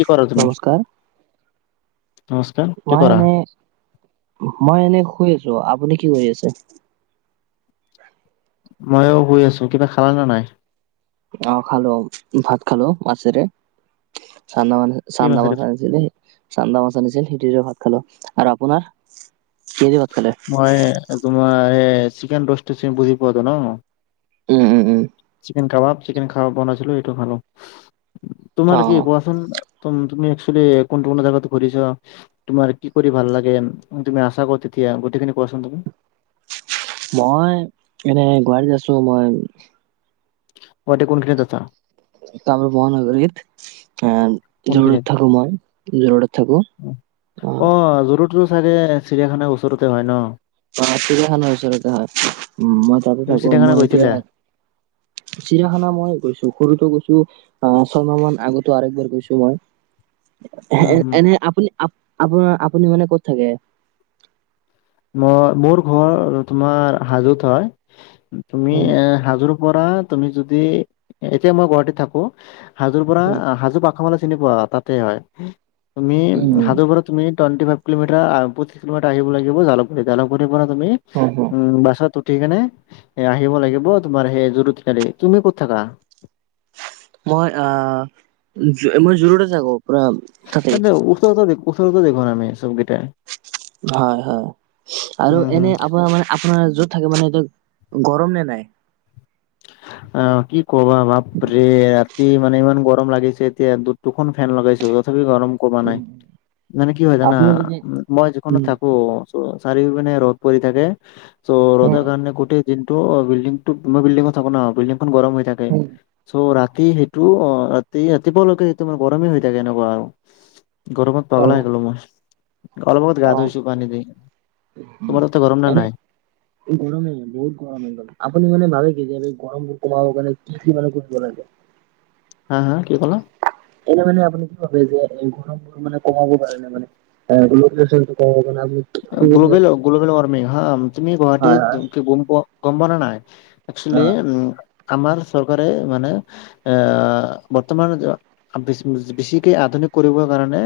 কি কৰা তুমি? নমস্কাৰ নমস্কাৰ, কি মই কৰা? এনে, মই এনে শুই আছো আপুনি কি কৰি আছে? ময়ও শুই আছো কিবা খালা নে নাই? অ' খালো ভাত খালো মছেৰে। চান্া মান কি চান্া মাছেৰে মাছ আনিছিলে চান্া মাছ আনিছিল সিো খালো আৰু আপোনাৰ? কিহেদি ভাত খালে মই তোমাৰ এই চিকেন ৰষ্টতো বুজি পোৱাটো ন? উম, উম-উম। চিকেন কবাব, চিকেন কবাব বনাইছিলো সেইটো খালো, অ তোমাৰ কি কোৱাচোন? তুমি একচোৱেলি কোনটো কোনটো জাগাত ঘূৰিছা তুমাৰ কি কৰি ভাল লাগে তুমি আছা কত এতিয়া গোটেইখিনি কোৱাচোন তুমি মই এনে গুৱাহাটীত আছো মই টে কন কিন যাতা কামৰূপ মহানগৰিত। অ' জুৰোডত কোনখিনিত? থাকো মই জুৰোডত থাকো অ'। [unintelligible] চাইদে চিৰিয়াখানা ওচৰতে হয় ন। পখানৰ ওচৰতে উ মই তাতে তুমি থাকো চিৰিয়াখানা মই এতিয়া গৈছিলা? চিৰাখানা মই গৈছো সৰুটো গৈছো। আহ ছয়মাহান আগতো আৰু একবাৰ গৈছো উম, মই হুম। এনে আপুনি আপোনাৰ আপুনি মান ক'ত থাকে মই মোৰ ঘৰ তোমাৰ হাজোত হয় তুমি উম, এ হাজোৰ পৰা তুমি যদি এতিয়া মই গুৱাহাটীত থাকো হাজোৰ পৰা উম। হাজো [unintelligible] চিনি পোৱা তাতে হয় তুমি উম, হাজোৰ পৰা তুমি ুৱ ফাইভ কোমিাৰ কিলোমিটাৰ আহিব লাগিব জালুকুী জালুকু পৰা হয়, হয়। তুমিম বাছ ঠিকেনে এ আহিব লাগিব তোমাৰ সেই জৰুত কালি তুমি ক'ত থাকা মই আহ মই জোৰদত তে ঠাকো। [unintelligible] আমি চবগিতাই। হয়-হয় আৰু এনে আপোনাৰ মানে আপোনাৰ যত থাকিব মানে গৰম নে নাই? [inaudible] অ কি ক'বা ভাপ ৰে ৰাতি মানে ইমান গৰম লাগিছে এতিয়া দু দুখন ফেন লগাইছো তথ গৰম কমা নাই মানে কি হয় জানা আপুনি যদি মই যিখনোনো উম, থাকো চ' চাৰিও পিনে ৰ'দ পৰি থাকে চ' ৰ'দৰ অ', কাৰণে গোটেই দিনটো অ' বিল্ডিং টো মই বিল্ডিংত থ ন বিল্ডিংখন গৰম হৈ থাকে চ' ৰা কি সেইটো অ' ৰাতি ৰাতিপুৱালৈকে সেইটো মানে গৰমেই হৈ থাকে এনেকুৱা আৰু। গৰমত পাগলা হৈ গলো মই। অলপ আগত গা অ'। ধইছো পানি দি। তোমাৰ তাতে গৰম নে এনে নাই গৰমেই বহুত গৰম হয়গল আপুনি মানে ভাবে তেতিয়াহলে গৰম কমাব কাৰণে কি কি মানে কৰিব লাগে। হা, হা কি কলা? এনে মানে আপুনি কি ভাবে যে গৰম বোৰ মানে কমাব পাৰে নে মানে [unintelligible] কমাব কাৰণে আপুনি কি কৰিব লাগে? গ্লবেল-গ্লবেল ওয়াৰ্মিং, হা তুমি হয় গুৱাহাটীত হয় গম পা নেনাই? অ একচোৱেলি উম আমাৰ চৰকাৰে মানে এ বৰ্তমান বেছিকে আধুনিক কৰিবৰ কাৰনে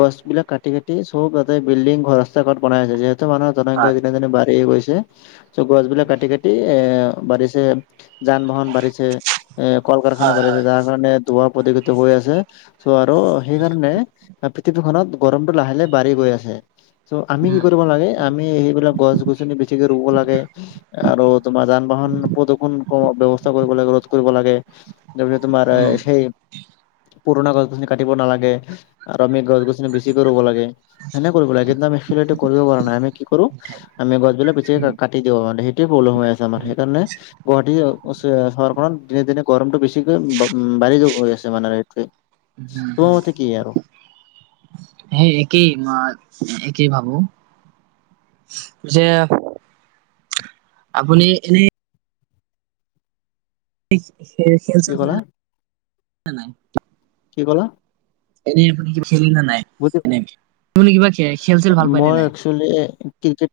গছ বিলাক কাটি কাতি চব য়াতে বিল্ডিং ঘৰ [unintelligible] বনাইছে যিহেতু মানুহৰ জনসংখ্যা হয় দিনে দিনে বাঢ়ি গৈছে চব গছ বিলাক কাটি কাটি এ বাঢ়িছে যান বাহন বাঢ়িছে এ কল কাৰখানা হয় বাঢ়িছে হয় যাৰ কাৰণে দুৱাৰ পক্ষিত হৈ আছে ত' আৰু সেইকাৰণে পৃথিৱীখনত গৰমটো লাহে লাহে বাঢ়ি গৈ আছে ত' আমি কি উম কৰিব লাগে আমি সেইবিলাক গছ গছনি বেছিকে ৰুব লাগে আৰু তোমাৰ যান বাহন প্ৰদূষণ ব্য্য়ৱস্থা কৰিব লাগে ৰোধ কৰিব লাগে তাৰপিছত তোমাৰ উম সেই পুৰণা গছ গছনি কাটিব নালাগে আৰু আমি গছ গছনি বেছিকৈ ৰুব লাগে সেনে কৰিব লাগে কিন্তু আমি টো কৰিব পৰা নাই আমি কি কৰো উঠাই আমি গছ বিিলাক উম পি কাটি দিব মানে পল হৈ আছে আমাৰ উম সেইকাৰণে গুৱাহাটী চহৰখনত দিনে দিনে গৰমতটো বেছিকৈম বা়ি যৈ আছে মানে এইোৱে উম হ সেই একেই কি ভাবো যে আপুনি এনেই খেল চেল কি ক'লা [unintelligible] নাই। কি ক'লা এনেই আপুনি কি খেলি ন নাই বুজি- এনে আপুনি কিবা খে- খেল চেল ভাল পায় নে মই নাই একচুৱেলি ক্ৰিকেট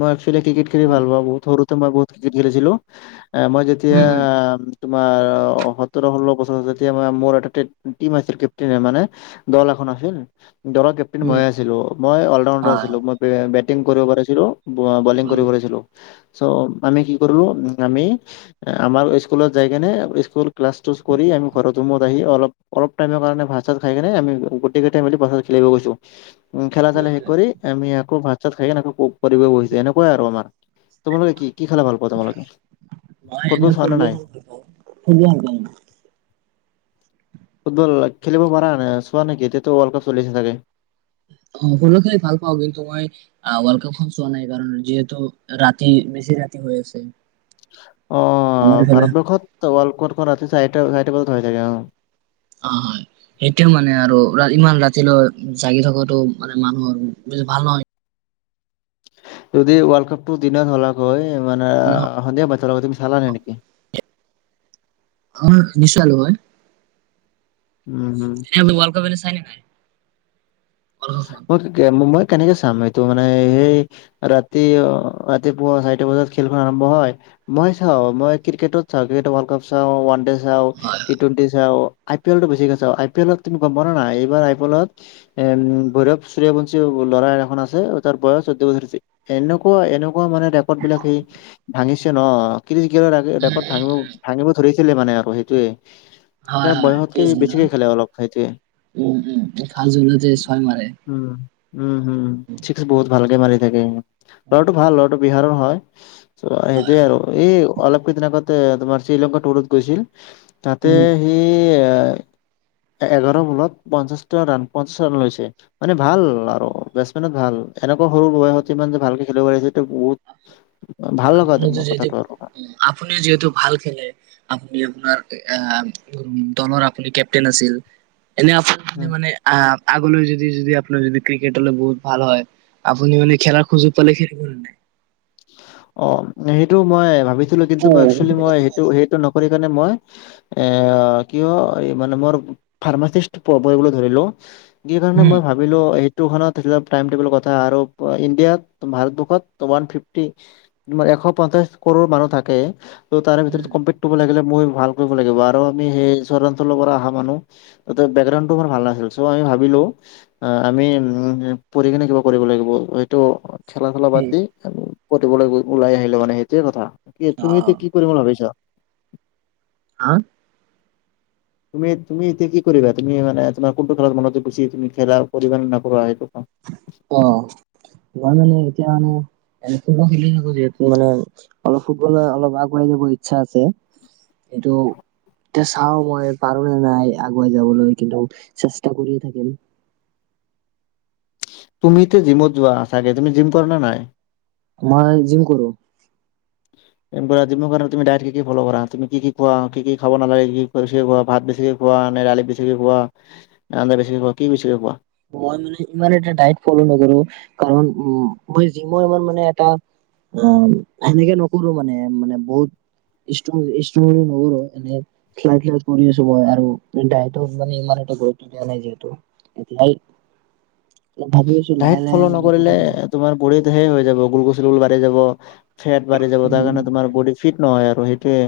মই একচোৱেলি ক্ৰিকেট খেলি উম ভাল পাওঁ বহুত সৰু মই বহুত ক্ৰিকেট খেলিছিলো মই যেতিয়া উম তোমাৰ সোতৰ ষোল্ল বছৰতিয়া ম মোৰ এটা টিম আছিল কেপটেইন মানে দল এখন আছিল দলৰ কেপ্টেইন উম ময়ে আছিলো মই অলৰাডাৰ হয় আছিলো হয়। মই ি কৰিব পাৰিছিলো বলিং উম কৰিব পাৰিছিলো চ' আমি কি কৰিলো উ আমি আাৰ স্কুলৰ জায়গ নে স্কুল ক্লাছ ু কৰি আমি ঘৰত ৰুমত আহি অলপ অলপ টাইমৰ কাৰণে ভাত চাত খাই কেনে আমি গোটেই গোটাইমি ভাতাত খেলিবলৈ গৈছো উ খেলােল স কৰি আমি ইাক ভাত চাত খাই পৰিৱেশ বহিছে এনেকুৱাই আৰু আমাৰ তোমালোকে কি কি খেলা ভাল পোৱা তোমালোকে মই ক'তব এনে চোৱা ন ফুটবল নাই খেলি ভাল পাওঁ ফুটবল ভাল পাওঁ মই। ফুটবল খেলিব পৰা চোৱা নেকি এতিয়াটো ৱৰ্ল্ড কাপ চলি আছে চাগে। অ ফুল খেলি ভাল পাওঁ কিন্তু মই ৱৰ্ল্ড কাপ খ চোৱা নাই কাৰণ যিহেতু ৰাতি বেছি ৰাতি হৈ আছে আমাৰ আহ এইফালে ভাৰতবৰ্ষত ৱৰ্ল্ড কপ ৰাতি চাৰিটা চাৰিটা বজাত হৈ থাকে অ অ হয় সেইটোোৱে মানে আৰু ইমান ৰাতিলৈ জাগি থকাটো মানে মানুহৰ বেছ ভাল নহয় যদি ৱৰ্ল্ড কাপটো দিনত হলাক হয়, মানে ন সন্ধিয়া বাচ্ছাৰ লগত তুমি চালা হয় নেকি। আাৰ নিচাল হয় উম, উম। এ ৱল কাপ এ চাই নাই ৱৰ্ল্ড কাপখন ম কে ম মই কেনেকে চাম এইটো মানে সেই ৰাতি ৰাতিপুৱা চাৰিটা বজাত খেলখন আৰম্ভ হয় মই চাওঁ মই ক্ৰিকেটত চাওঁ্ৰট ৱৰ্ল্ড কাপ চাওঁ ওান হয় হয় চই পি এল বেছিকে চা আই পি এল তুমি গম পা নাই এইবাৰ আই পি এলত এম ভৈৰৱ সূৰ্যবশী ল'ৰা এ এখন আছে তাৰ বয়স চৈধ্্য বছৰ হৈছে এনেকুৱা এনেকুৱাান মানে ৰেকৰ্ড বিলাক সেই ভাঙিছে ন। [unintelligible] উম, ৰেকৰ্ড উম, ভাঙিব-ভাঙিব ধৰিছিলে মানে আৰু সেইটোৱে। হয় ত হয় বয়সতকে পিছদিনাৰ বেছিকে খেলে অলপ খাইছে উম উম ফাৰ্ষ্ট জুলাইতে ছয় মাৰে উম, উম হম চিক্স বহুত ভালকে মাৰি থাকে উম, ল'ৰাটো ভাল ল'ৰাটো বিহাৰৰ হয় ত' হয় সেইটোয়ে হয় আৰু এই অলপ কেইদিন আগতে তোমাৰ শ্ৰীলংকা টুৰত গৈছিল। তাতে উম সেই এ এঘাৰ বলত পঞ্চাশটা ৰাণ পঞ্চাশ ৰান লৈছে মানে ভাল আৰু বেটছমেনত ভাল এনেকুৱা সৰু বাহত ইমান যে ভালকে খেলিব পাৰিছে এটো বহুত ভাল আপুো লগা মোৰ যিহেতু কথাটো আৰু। আপুনিও যিহেতু ভাল খেলে আ এ আপোনাৰ আ দলৰ আপুনি কেপটেইন আছিল। এনে ওপৰত যদি উম, মানে আ আগলৈ যদি যদি আপোনাৰ যদি ক্ৰিকেট হলে বহুত ভাল হয় আপুনি মানে খেলাৰ খোজোগ পালে খেলিব নাই অ, সেইটো মই ভাবিছিলো কিন্তু অ', মই উম, একচেলি মই সেইটো সেইটো ন কৰি কিনে মই এ কি হয় মানে মোৰ ফাৰ্মাচিচতো কৰিবলৈ ধৰিলো। কি কাৰণে উম, মই ভাবিলো এই তেই টাইম ুল কথা আৰু ইণ্ডিয়াত ভাৰতবখতান ফ তাৰ এশ পঞ্চাশ কৰৰ মানুহ থাকে ত' তাৰে ভিতৰত কম্পিট কৰিব লাগিলে মই ভাল কৰিব লাগিব আৰু আমি সেই চঞ্চলৰ পৰা অহা মানুহ ত বেকগ্ৰউটো আমাৰ ভাল নাছিল চ' আমি ভাবিলো আমি উ পঢ় কিনে কিবা কৰিব লাগিব সটো খেলা ধূলা বাদ উম, দি পঢ়িবলৈ ওলাই আহিলো মানে সেইটোৱে কথা, কি তুমি এতিয়া অ', কি কৰিম বুলি ভাবিছা। হ তুমি তুমি এতিয়া কি কৰিবা তুমি মানে তোমাৰ কোনটো খেলত মনযোগ বেছি তুমি খেলা কৰিবা নে নকৰা সেইটো অ মই মানে এতিয়া মানে এ ফুটবল খেলি থাকো যিহেতু মানে অলপ ফুটবল অলপ আগবঢ়াই যাব ইচ্ছা আছে কিটো তে চাও মই পাৰো নে নাই আগুৱাই যাবলৈ কিন্তু চেষ্টা কৰিয়ে থাকিম। [unintelligible] তুমি ইতিয়া জিমত যোৱা ছাগে তুমি জিম কৰা না নাই। মই জিম কৰো জিমৰ কাৰণে তুমি ডাইট কি ফল কৰা তুমি কি কি খোৱা কি কি খাব নালাগে কি খোৱা ভাত বেছিকে োৱা নে ৰাালিেছিকে কোৱা ন আ্া বেছিকোৱা কি বেছিকে কোৱা মই মানে ইমান এটা ডাইট ফল' নকৰো, কাৰণ উম মই যি মই ইমান মানে এটা অ সেনেকে নকৰো মানে মানে বহুত ষ্টষ্ট্ৰ বুলি নকৰো এনোইাই কৰি আছো মই আৰু মানে ই গুৰুত্ব দিয়া নাই যিহেতু এতিয়াই ভাবি আছো লাহে ডাইক লাহে ফল' এইবিলাকো নকৰিলে কৰিব হয় হয়। তোমাৰ বৰিত সে হৈ যাব গোল গছল গোুল বাঢ়ি যাব ফেট বাঢ়ি যাব তাৰ কাৰণে তোমাৰ বডী ফিট নহয় আৰু সেইটোোৱে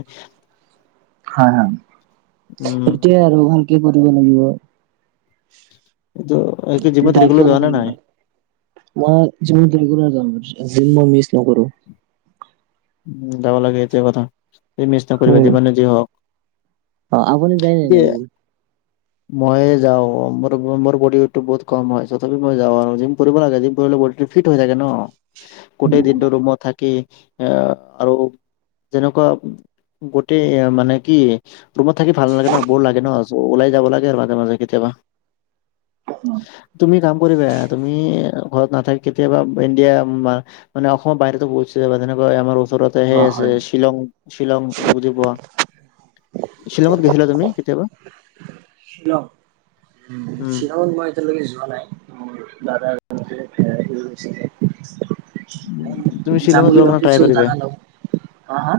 হ এইটয় আৰু এখন কি কৰিব লাগিব এইটো এইটো জিমত দা ৰেগুলাৰ ফল যোৱা নে নাই? কৰিবলৈ, মই যিমত ৰেগুলাৰ যাওঁ। জিম ম মিছ নকৰো উ যাব লাগেতিয়া কথা স মেচ ন কৰিব উম যিিবমান যি হওক অ আপুনি যায় নে নাই এয়া জিম? মই যাওঁ মোৰ মোৰ বডি ৱট টো বহুত কম হয় তথাপি মই যাওঁ আৰু জিম লাগে জিম ফি হৈ থাকে ন গোটেই দিনটো ৰৰুমত থাকি এ আৰু যেনেকুৱা গোটেই এ মানে কি ৰুমত থাকি ভাল নালাগে ন বৰ লাগে ন চ' ওলাই যাব লাগে আৰ মাজে মাজে কেতিয়াবা। তুমি কাম কৰিবা তুমি ঘৰত নাথাক কেতিয়াবা ইণ্ডিয়া মানে অসমৰ বাহিৰো প যা তেনেকৈ আমাৰ ওচৰতে অ সেই আছে হয়। হয়। শ্বিলং শ্বিলং বুজি পোৱা শিলংগত গেছিলিলা তুমি কেতিয়ায়াবা শ্বিলং উ উম শ্বিলঙত মই এতিয়ালৈকে যোৱা নাই দাদা সে হৈছেে তুমি শ্বিলঙত যোৱা ্ৰাই কৰিবা দাদা লগ হা হা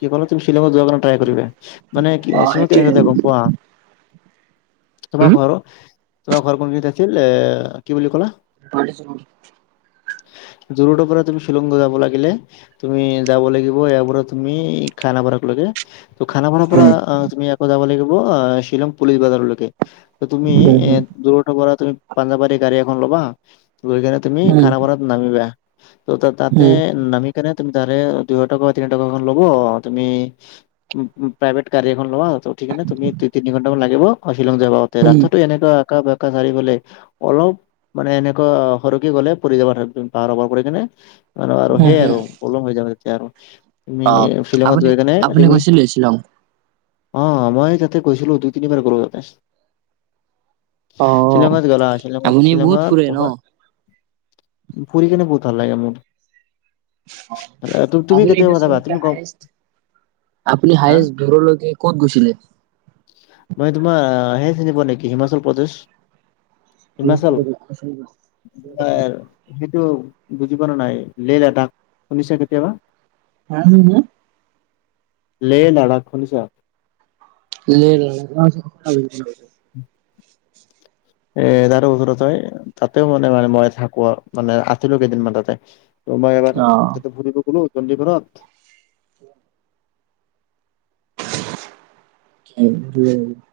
কি ক তুমি সোক যোৱা কাৰণে ট্ৰাই কৰিবা মানে কি অ হয় সেইটোৱে গম পোৱা। তোমাৰ ঘৰ তোমাৰ ঘৰ কোনজনদি আছিল এ কি বুলি ক'লা পছ জোৰতৰ পৰা তুমি শ্বিলংগ যাব লাগিলে তুমি যাব লাগিব ইয়াৰ পৰা তুমি খানা খানাপাৰা পৰা তুমি আকৌ যাব লাগিব শ্বিলং পুলিচ বাজাৰলৈকে। তুমি উম, এ দুটাৰ পৰা তুমি পাঞ্জাবাৰী গাড়ী এখন ল'বা ে তুমি উম, খান ব য়া তো তাতে উম, নামি কেনে তুমি তাৰে দুশ টকা, বা তিনি টকা মান এখন ল'ব তুমি [unintelligible] প্ৰাইভেট গাড়ী এখন লোৱা তো, উঠিকেনে তুমি দুই তি-তি-তিনি ঘণ্টামান লাগিব, অ', শ্বিলং যায় পাওঁতে, ৰাস্তাটো এনেকুৱা একা বেঁকা চাৰিওফালে, অলপ মানে এনেকুৱা সৰকি গ'লে পৰি যাব ধ পাহাৰৰ পৰা পৰি কেনে আৰু, আৰু সেই হম। আৰু প্ৰব্লেম হৈ যাব তেতিয়া আৰু। তুমি অ', ফিল্মত আপুনি গৈ কেনে আপুনি তুমি গৈছিলে শ্বিলং? অ', মই তাতে গৈছিলো দুই তিনিবাৰ গ'লো তাতে। অ', শ্বিলংত গ'লা শ্বিলংত, আপুনি বহুত ফুৰে শ্বিলংত ন? [unintelligible] ফুৰি কেনে বহুত ভাল লাগে মোৰ। তুমি [unintelligible] এতিয়া কেতিয়া যাবা চবতকে তুমি কম হায়েষ্ট আপুনি হা হায়েষ্ট দূৰলৈকে ক'ত গৈছিলে? মই তোমাৰ হেই চিনি পোৱা নেকি হিমাচল প্ৰদেচ? হিমাচল [inaudible] কিন্তু বুজি পোৱা ন নাই লেহ লেদাক শুনিছে কেতিয়াবা? [unintelligible] লে, লাডাখ শুনিছা? [unintelligible] [unintelligible] এ, তাৰে ওচৰতে তাতেও মানে, মানে মই থাকোঁ আৰু মানে আছিলোঁ কেইদিনমান তাতে। ত' মই এবাৰ তাতে ফুৰিব গ'লো চণ্ডীগৰত। [unintelligible]